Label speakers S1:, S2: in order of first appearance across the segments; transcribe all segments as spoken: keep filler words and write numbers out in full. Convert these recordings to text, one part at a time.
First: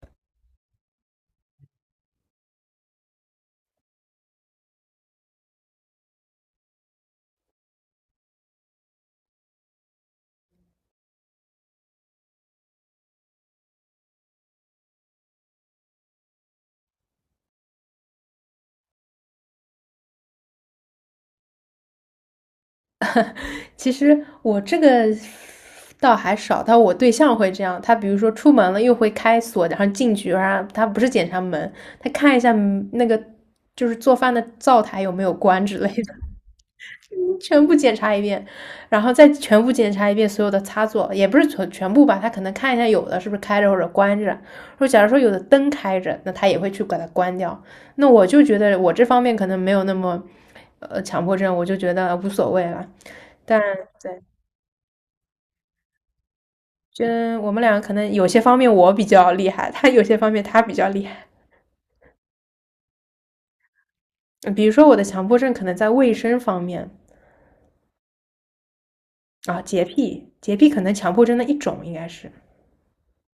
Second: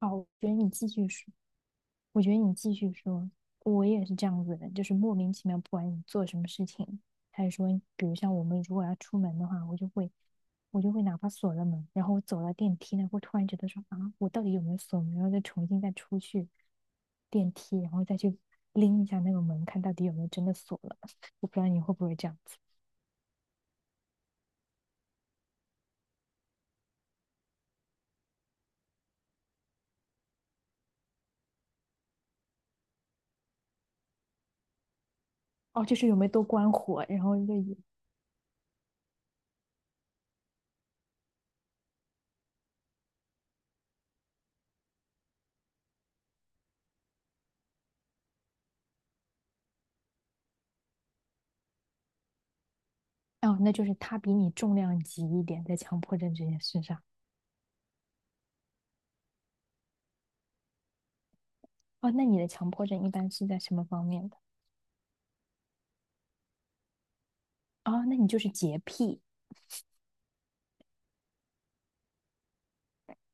S1: 好，我觉得你继续说。我觉得你继续说，我也是这样子的人就是莫名其妙，不管你做什么事情，还是说，比如像我们如果要出门的话，我就会，我就会哪怕锁了门，然后我走到电梯那会突然觉得说啊，我到底有没有锁门，然后再重新再出去电梯，然后再去拎一下那个门，看到底有没有真的锁了。我不知道你会不会这样子，
S2: 其实我这个倒还少，但我对象会这样。他比如说出门了，又会开锁，然后进去，然后他不是检查门，他看一下嗯那个就是做饭的灶台有没有关之
S1: 哦，
S2: 类
S1: 就是
S2: 的，
S1: 有没有多关火，然后 就
S2: 全部
S1: 也，
S2: 检查一遍，然后再全部检查一遍所有的插座，也不是全全部吧，他可能看一下有的是不是开着或者关着。说假如说有的灯开着，那他也会去把它关掉。那我就觉得我这方面可能没有那么呃强迫症，我就觉得无所谓了。
S1: 哦，
S2: 但
S1: 那就是他
S2: 对，
S1: 比你重量级一点，在强迫症这件事上。
S2: 就我们两个可能有些方面我比较厉害，他有些方面他比较厉害。
S1: 哦，那你的强迫症一般是在什么方面的？
S2: 嗯比如说我的强迫症可能在卫生方面。
S1: 哦，那你就是洁癖。
S2: 啊，洁癖，洁癖可能强迫症的一种应该是。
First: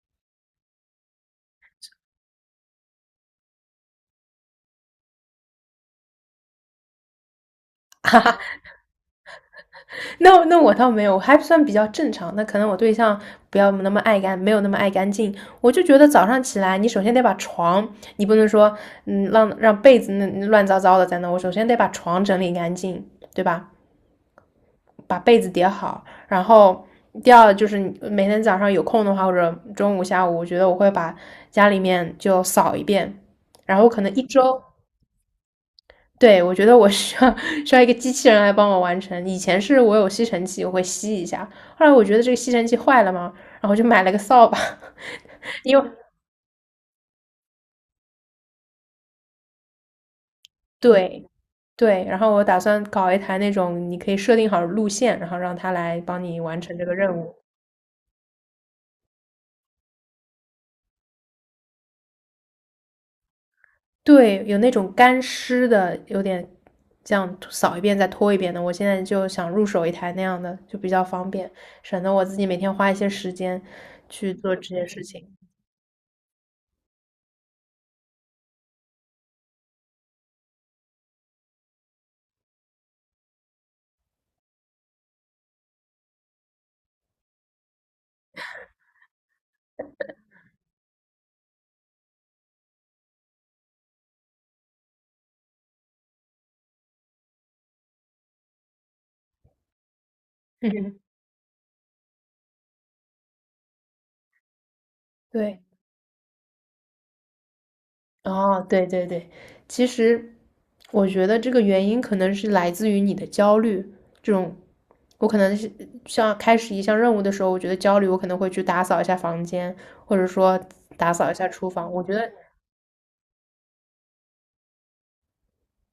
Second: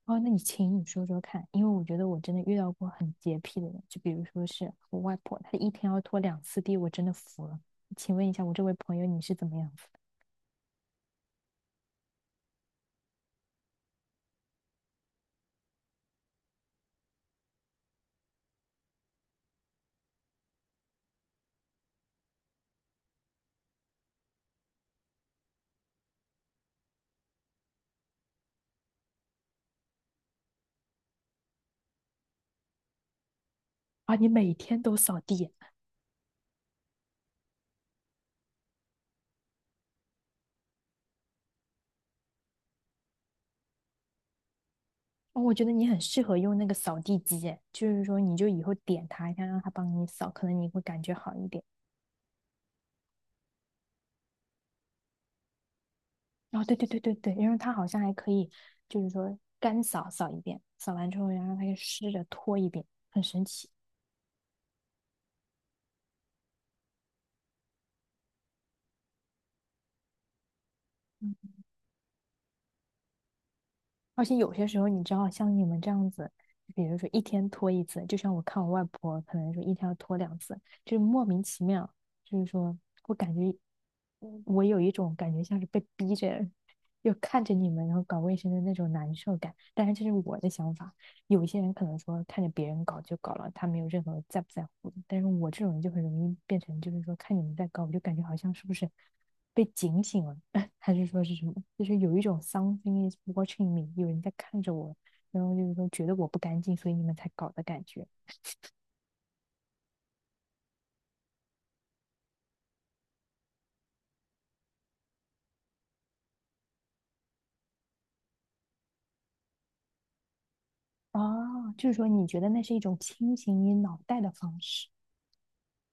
S1: 哦，那你请你说说看，因为我觉得我真的遇到过很洁癖的人，就比如说是我外婆，她一天要拖两次地，我真的服了。请问一下，我这位朋友你是怎么样子的？
S2: 那那我倒没有，我还算比较正常。那可能我对象不要那么爱干，没有那么爱干净。我就觉得早上起来，你首先得把床，你不能说嗯让让被子那乱糟糟的在那，我首先得把床整理干净，对吧？把被子叠好，然后第二就是每天早上有空的话，或者中午、下午，我觉得我会把家里面就扫一遍，然后可能
S1: 啊，
S2: 一
S1: 你每
S2: 周，
S1: 天都扫地，
S2: 对，我觉得我需要 需要一个机器人来帮我完成。以前是我有吸尘器，我会吸一下，后来我觉得这个吸尘器坏了嘛，然后我就买了个扫把，
S1: 哦，我 觉得
S2: 因
S1: 你
S2: 为
S1: 很适合用那个扫地机耶就是说你就以后点它一下，让它帮你扫，可能你会感觉
S2: 对。
S1: 好一点。
S2: 对，然后我打算搞一台那种，你可以设定好路线，然后让它来帮你完
S1: 哦，
S2: 成
S1: 对
S2: 这
S1: 对
S2: 个
S1: 对对
S2: 任务。
S1: 对，然后它好像还可以，就是说干扫扫一遍，扫完之后然后它又湿着拖一遍，很神奇。
S2: 对，有那种干湿的，有点这样扫一遍再拖一遍的。我现在就想入手一台那样的，就比较方便，省得我自己每天花一些时间
S1: 而
S2: 去
S1: 且有
S2: 做这
S1: 些时
S2: 件
S1: 候，
S2: 事
S1: 你知
S2: 情。
S1: 道，像你们这样子，比如说一天拖一次，就像我看我外婆，可能说一天要拖两次，就是莫名其妙，就是说我感觉，嗯我有一种感觉像是被逼着，又看着你们然后搞卫生的那种难受感。但是这是我的想法，有一些人可能说看着别人搞就搞了，他没有任何在不在乎的。但是我这种人就很容易变成，就是说看你们在搞，我就感觉好像是不是被警醒了。还
S2: 嗯，
S1: 是说是什么？就是有一种 something is watching me,有人在看着我，然后
S2: 对，
S1: 就是说觉得我不干净，所以你们才搞的感觉。
S2: 哦，对对对，其实我觉得这个原因可能是来自于你的焦虑，这种我可能是像开始一项任务的时候，我觉得焦虑，我可能会去打扫一下房间，或者说打扫一下厨
S1: 哦，就
S2: 房。
S1: 是
S2: 我
S1: 说
S2: 觉
S1: 你
S2: 得
S1: 觉得那是一种清醒你脑袋的方式。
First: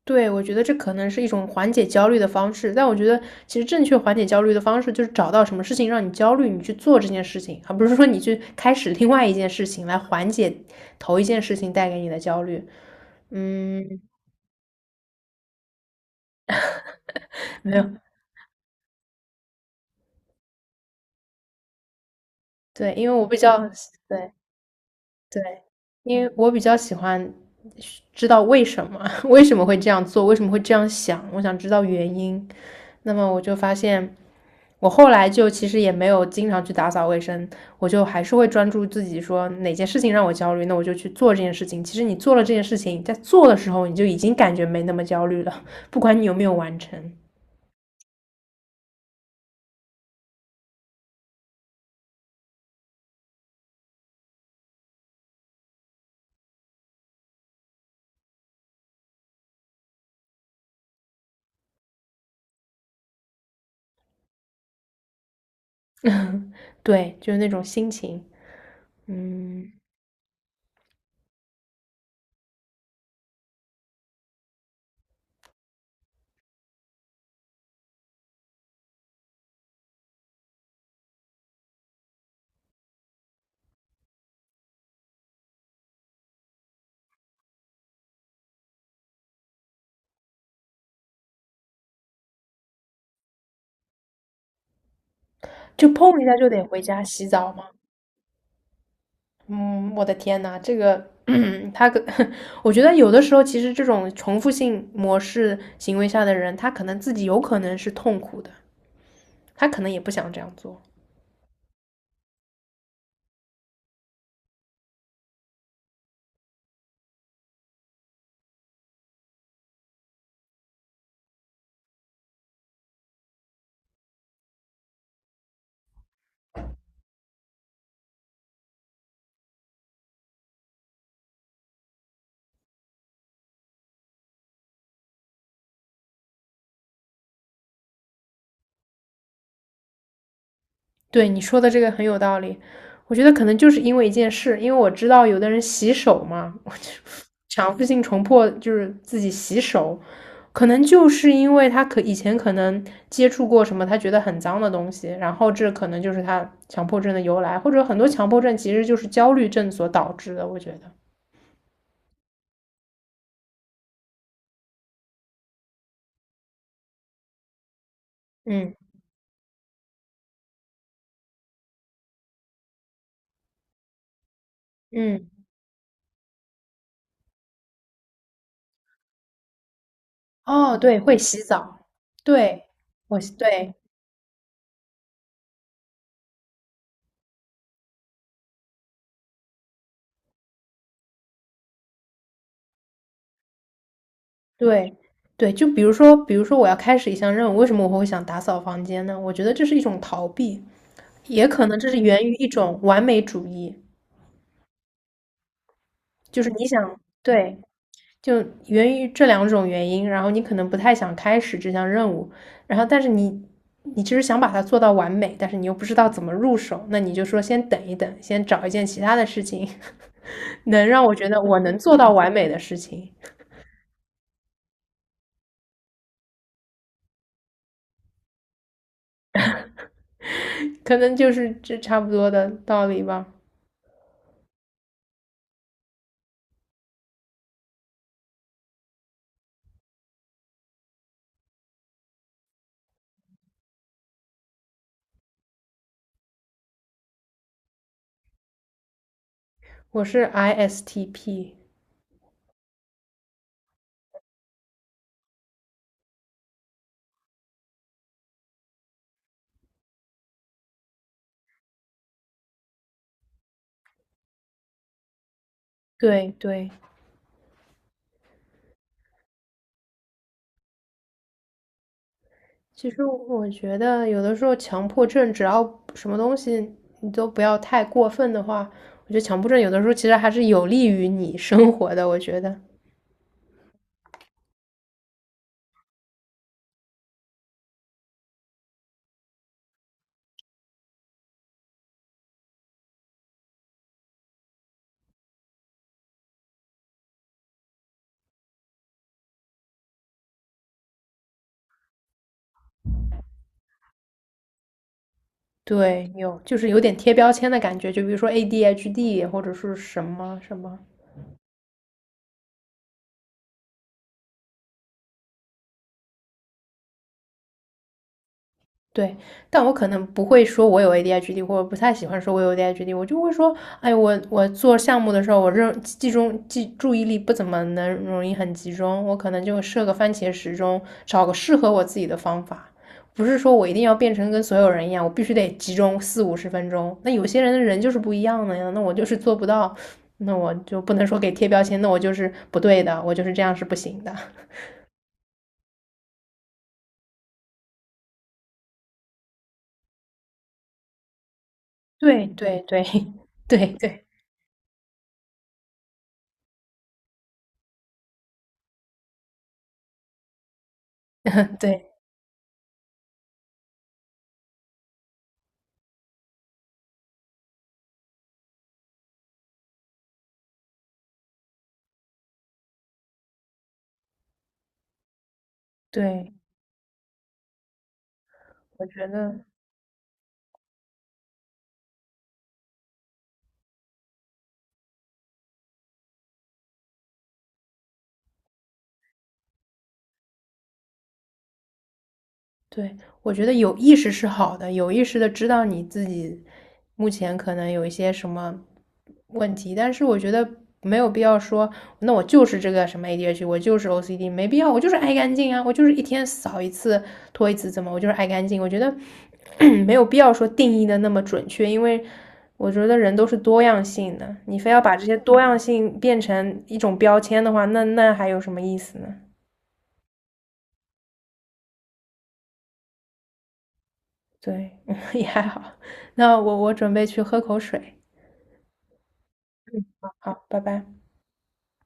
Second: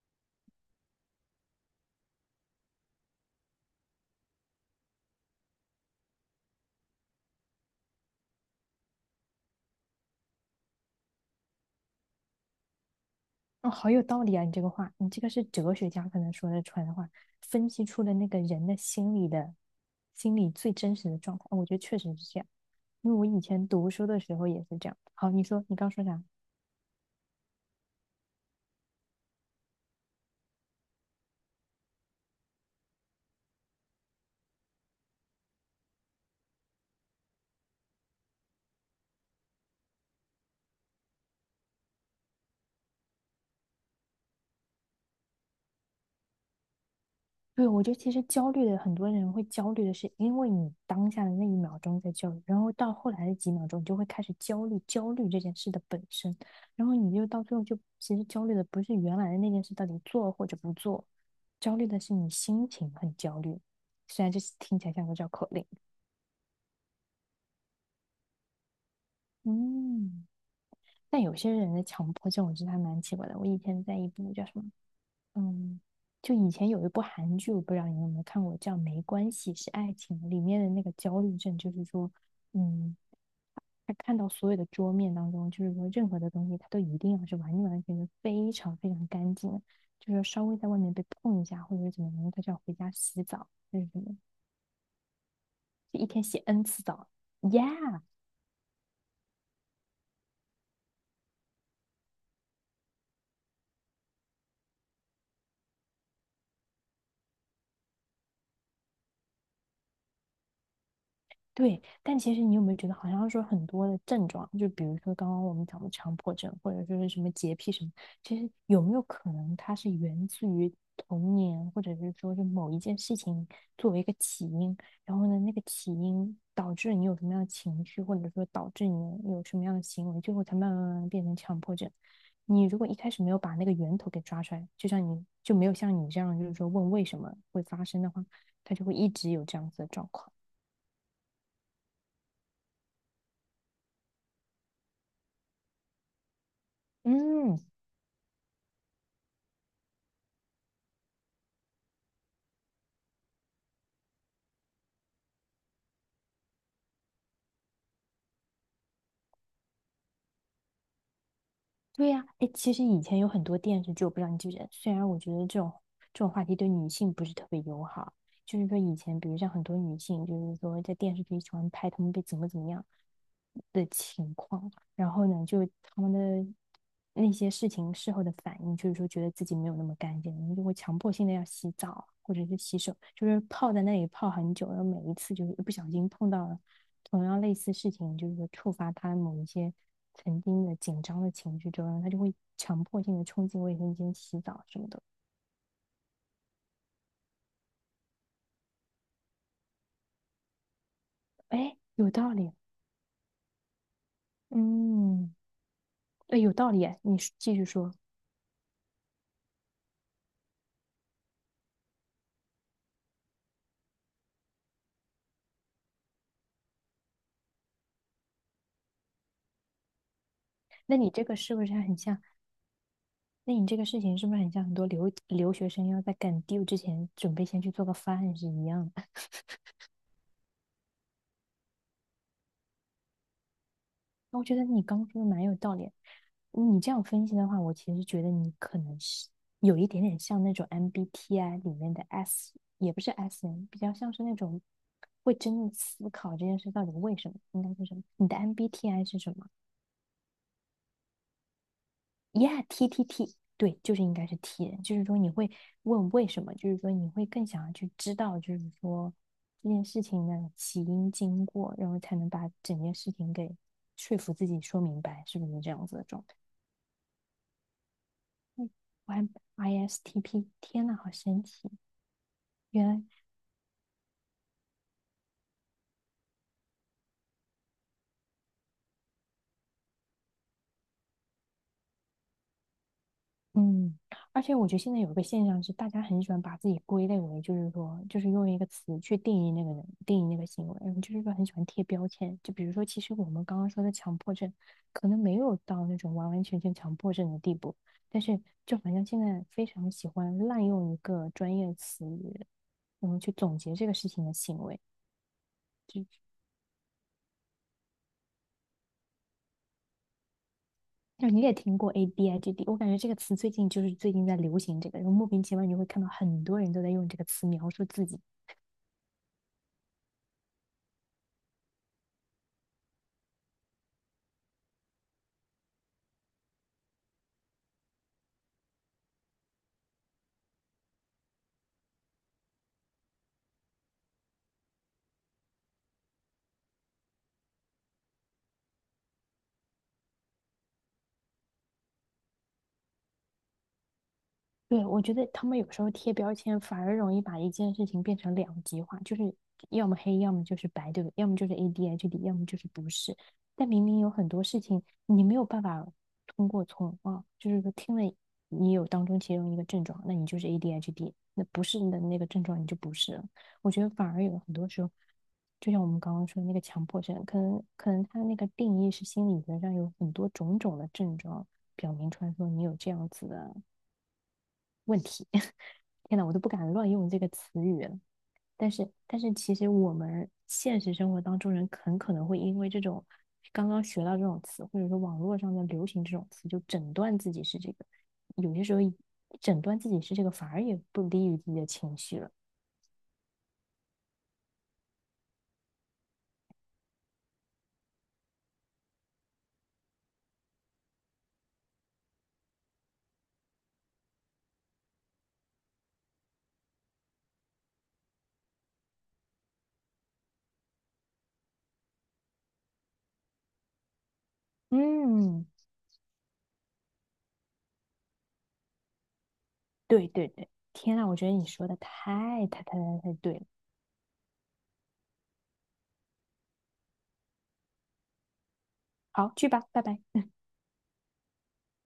S2: 对，我觉得这可能是一种缓解焦虑的方式，但我觉得其实正确缓解焦虑的方式就是找到什么事情让你焦虑，你去做这件事情，而不是说你去开始另外一件事情来缓解头一件事情带给你的焦虑。
S1: 哦，好
S2: 嗯，
S1: 有道理啊！你这个话，你这个是哲学家可能说的出来的话，分
S2: 没有，
S1: 析出了那个人的心理的心理最真实的状态。哦我觉得确实是这样，
S2: 对，因
S1: 因
S2: 为
S1: 为我
S2: 我比
S1: 以
S2: 较，
S1: 前读书的
S2: 对，
S1: 时候也是这样。好，
S2: 对，
S1: 你说你刚说
S2: 因
S1: 啥？
S2: 为我比较喜欢知道为什么，为什么会这样做，为什么会这样想，我想知道原因。那么我就发现，我后来就其实也没有经常去打扫卫生，我就还是会专注自己说哪件事情让我焦虑，那我就去做这件事情。其实你做了这件事情，在做的时候你就已经感觉没那么焦虑了，不管你有没有完成。
S1: 对，我觉得其实焦虑的很多人会焦虑的是，因为你当下的那一秒钟在焦虑，然后到后来的几秒钟，你就会开始焦虑焦虑这件事的本身，然后你就到最后就其实焦虑的不是原来的那件事到底做或者不做，焦虑的是你心情很焦虑。虽然这是听起来像个绕口令，
S2: 对，就是那种心情，嗯，
S1: 嗯，但有些人的强迫症我觉得还蛮奇怪的。我以前在一部叫什么嗯，就以前有一部韩剧，我不知道你有没有看过，叫《没关系是爱情》，里面的那个焦虑症，就是说，嗯，他看到所有的桌面当中，就是说任何的东西，他都一定要是完完全全非常非常干净的，就是稍微在外面被碰一下或者是怎么样，他就要回家洗澡，就是什么，
S2: 就
S1: 就一
S2: 碰
S1: 天
S2: 一下
S1: 洗
S2: 就得
S1: N
S2: 回
S1: 次
S2: 家
S1: 澡
S2: 洗澡嘛。
S1: ，Yeah,
S2: 嗯，我的天呐，这个，他可，我觉得有的时候其实这种重复性模式行为下的人，他可能自己有可能是痛苦的，他可能也不想这样做。
S1: 对，但其实你有没有觉得，好像说很多的症状，就比如说刚刚我们讲的强迫症，或者说是什么洁癖什么，其实有没有可能它是源自于童年，或者是说是某一件事情作为一个起因，然后呢，那个起因导致你有什么样的情绪，或者说导致你有什么样的行为，最后才慢慢慢慢变成强迫症。你如果一开始没有把那个源头给抓出来，就像你就没有像你这样，就是说问为什么会发生的话，它就会一直有这样子的状况。
S2: 对你说的这个很有道理，我觉得可能就是因为一件事，因为我知道有的人洗手嘛，我就
S1: 嗯，
S2: 强制性重迫就是自己洗手，可能就是因为他可以前可能接触过什么他觉得很脏的东西，然后这可能就是他强迫症的由来，或者很多强迫症其实就是焦虑症所导致的，我觉得，
S1: 对呀，哎，其实以前有很多电视剧，我不知道你记不记得。虽然我觉得这种这种话题对女性不是特别友好，就是
S2: 嗯
S1: 说以前，比如像很多女性，就是说在电视剧喜欢拍她们被怎么怎么样的情况，然后
S2: 嗯，
S1: 呢，就她们的那些事情事后的反应，就是说觉得自己没有那么干净，然后就会
S2: 哦，
S1: 强
S2: 对，
S1: 迫
S2: 会
S1: 性的
S2: 洗
S1: 要洗
S2: 澡，
S1: 澡或者是
S2: 对，
S1: 洗手，
S2: 我
S1: 就是泡
S2: 对。
S1: 在那里泡很久，然后每一次就是一不小心碰到了同样类似事情，就是说触发他某一些曾经的紧张的情绪之后，他就会强迫性的冲进卫生间洗澡什么
S2: 对，
S1: 的。
S2: 对，就比如说，比如说我要开始一项任务，为什么我会想打扫房间呢？我觉得这是一种逃避，也可
S1: 哎，
S2: 能这是
S1: 有
S2: 源
S1: 道
S2: 于一
S1: 理，
S2: 种完美主义，
S1: 嗯，哎，
S2: 就是
S1: 有
S2: 你
S1: 道理。
S2: 想，
S1: 你继
S2: 对，
S1: 续说，
S2: 就源于这两种原因，然后你可能不太想开始这项任务，然后但是你你其实想把它做到完美，但是你又不知道怎么入手，那你就说先等一等，先找一件其他的事情，能
S1: 那
S2: 让
S1: 你
S2: 我
S1: 这
S2: 觉
S1: 个
S2: 得
S1: 是
S2: 我
S1: 不是
S2: 能做
S1: 很
S2: 到
S1: 像？
S2: 完美的事情，
S1: 那你这个事情是不是很像很多留留学生要在赶 due 之前准备先去做个饭是一样的？
S2: 可能就是这差不多的道理吧。
S1: 我觉得你刚说的蛮有道理。你这样分析的话，我其实觉得你可能是有一点点像那种 M B T I 里面的 S,也不是 S n 比较像是那种会真的思考这件事到底为什么，应该是什么。你的 M B T I 是什么
S2: 我是 I S T P。
S1: ？Yeah，T T T，对，就是应该是 T 人，就是说你会问为什么，就是说你会更想要去知道，就是说这件事情的起因经过，然后才能把整件事情给说服自己说明白，是不是这样子的状
S2: 对
S1: 态？
S2: 对，
S1: 嗯，Y I S T P,天呐，好神奇！原
S2: 其
S1: 来，
S2: 实我觉得有的时候强迫症，只要什么东西你都不要太过分的话，我觉得强迫症有的时候其实还是有利于你生活的。我觉得，
S1: 嗯，而且我觉得现在有一个现象是，大家很喜欢把自己归类为，就是说，就是用一个词去定义那个人，定义那个行为，就是说很喜欢贴标签。就比如说，其实我们刚刚说的强迫症，可能没有到那种完完全全强迫症的地步，但是就好像现在非常喜欢滥用一个专业词语，然后去总结这个事情的行为。
S2: 对，有就是有点贴标签的感觉，就比如说 A D H D 或者是什么什么，
S1: 就你也听过 A B I G D,我感觉这个词最近就是最近在流行这个，然后莫名其妙你会看到很多人都在用这个词描述自己。
S2: 对，但我可能不会说我有 A D H D，或者不太喜欢说我有 A D H D，我就会说，哎，我我做项目的时候，我认集中记注意力不怎么能容易很集中，我可能就设个番茄时钟，找个适合我自己的方法，不是说我一定要变成跟所有人一样，我必须得集中四五十分钟。那有些人的人就是不一样的呀，那我就是做不到，那我就不能说给贴标签，那我就是不对的，我就是这样是不行的。
S1: 对，我觉得他们有时候贴标签反而容易把一件事情变成两极化，就是要么黑，要么就是白，对不对？要么就是 A D H D,
S2: 对
S1: 要么就
S2: 对
S1: 是
S2: 对
S1: 不是。
S2: 对
S1: 但明明
S2: 对
S1: 有很多事情你没有办法通过从啊，就是说听了你有当中其中一个症状，那你就是 A D H D,那 不是
S2: 对
S1: 你的那个症状你就不是了。我觉得反而有很多时候，就像我们刚刚说的那个强迫症，可能可能他那个定义是心理学上有很多种种的症状表明出来说你有这样子的。问题。天呐，
S2: 对，
S1: 我都不敢乱用这个词语了。但
S2: 我
S1: 是，
S2: 觉
S1: 但是
S2: 得。
S1: 其实我们现实生活当中人很可能会因为这种刚刚学到这种词，或者说网络上的流行这种词，就诊断自己是这个。有些时候诊断自己是这个，反而也不利于自己的情绪了。
S2: 对，我觉得有意识是好的，有意识的知道你自己目前可能有一些什么问题，但是我觉得没有必要说，那我就是这个什么 A D H D，我就是 O C D，没必要，我就是爱干净啊，我就是一天扫一次、拖一次，怎么我就是爱干净？我觉得 没有必要说定义的那么准确，因为我觉得人都是多样性的，你非要把这些多
S1: 嗯，
S2: 样性变成一种标签的话，那那还有什么意思呢？
S1: 对对对，天呐，我觉得你说的太太太太太对了。
S2: 对，也还好，那我我准备去喝口水，
S1: 好，去吧，拜拜。
S2: 好，拜拜。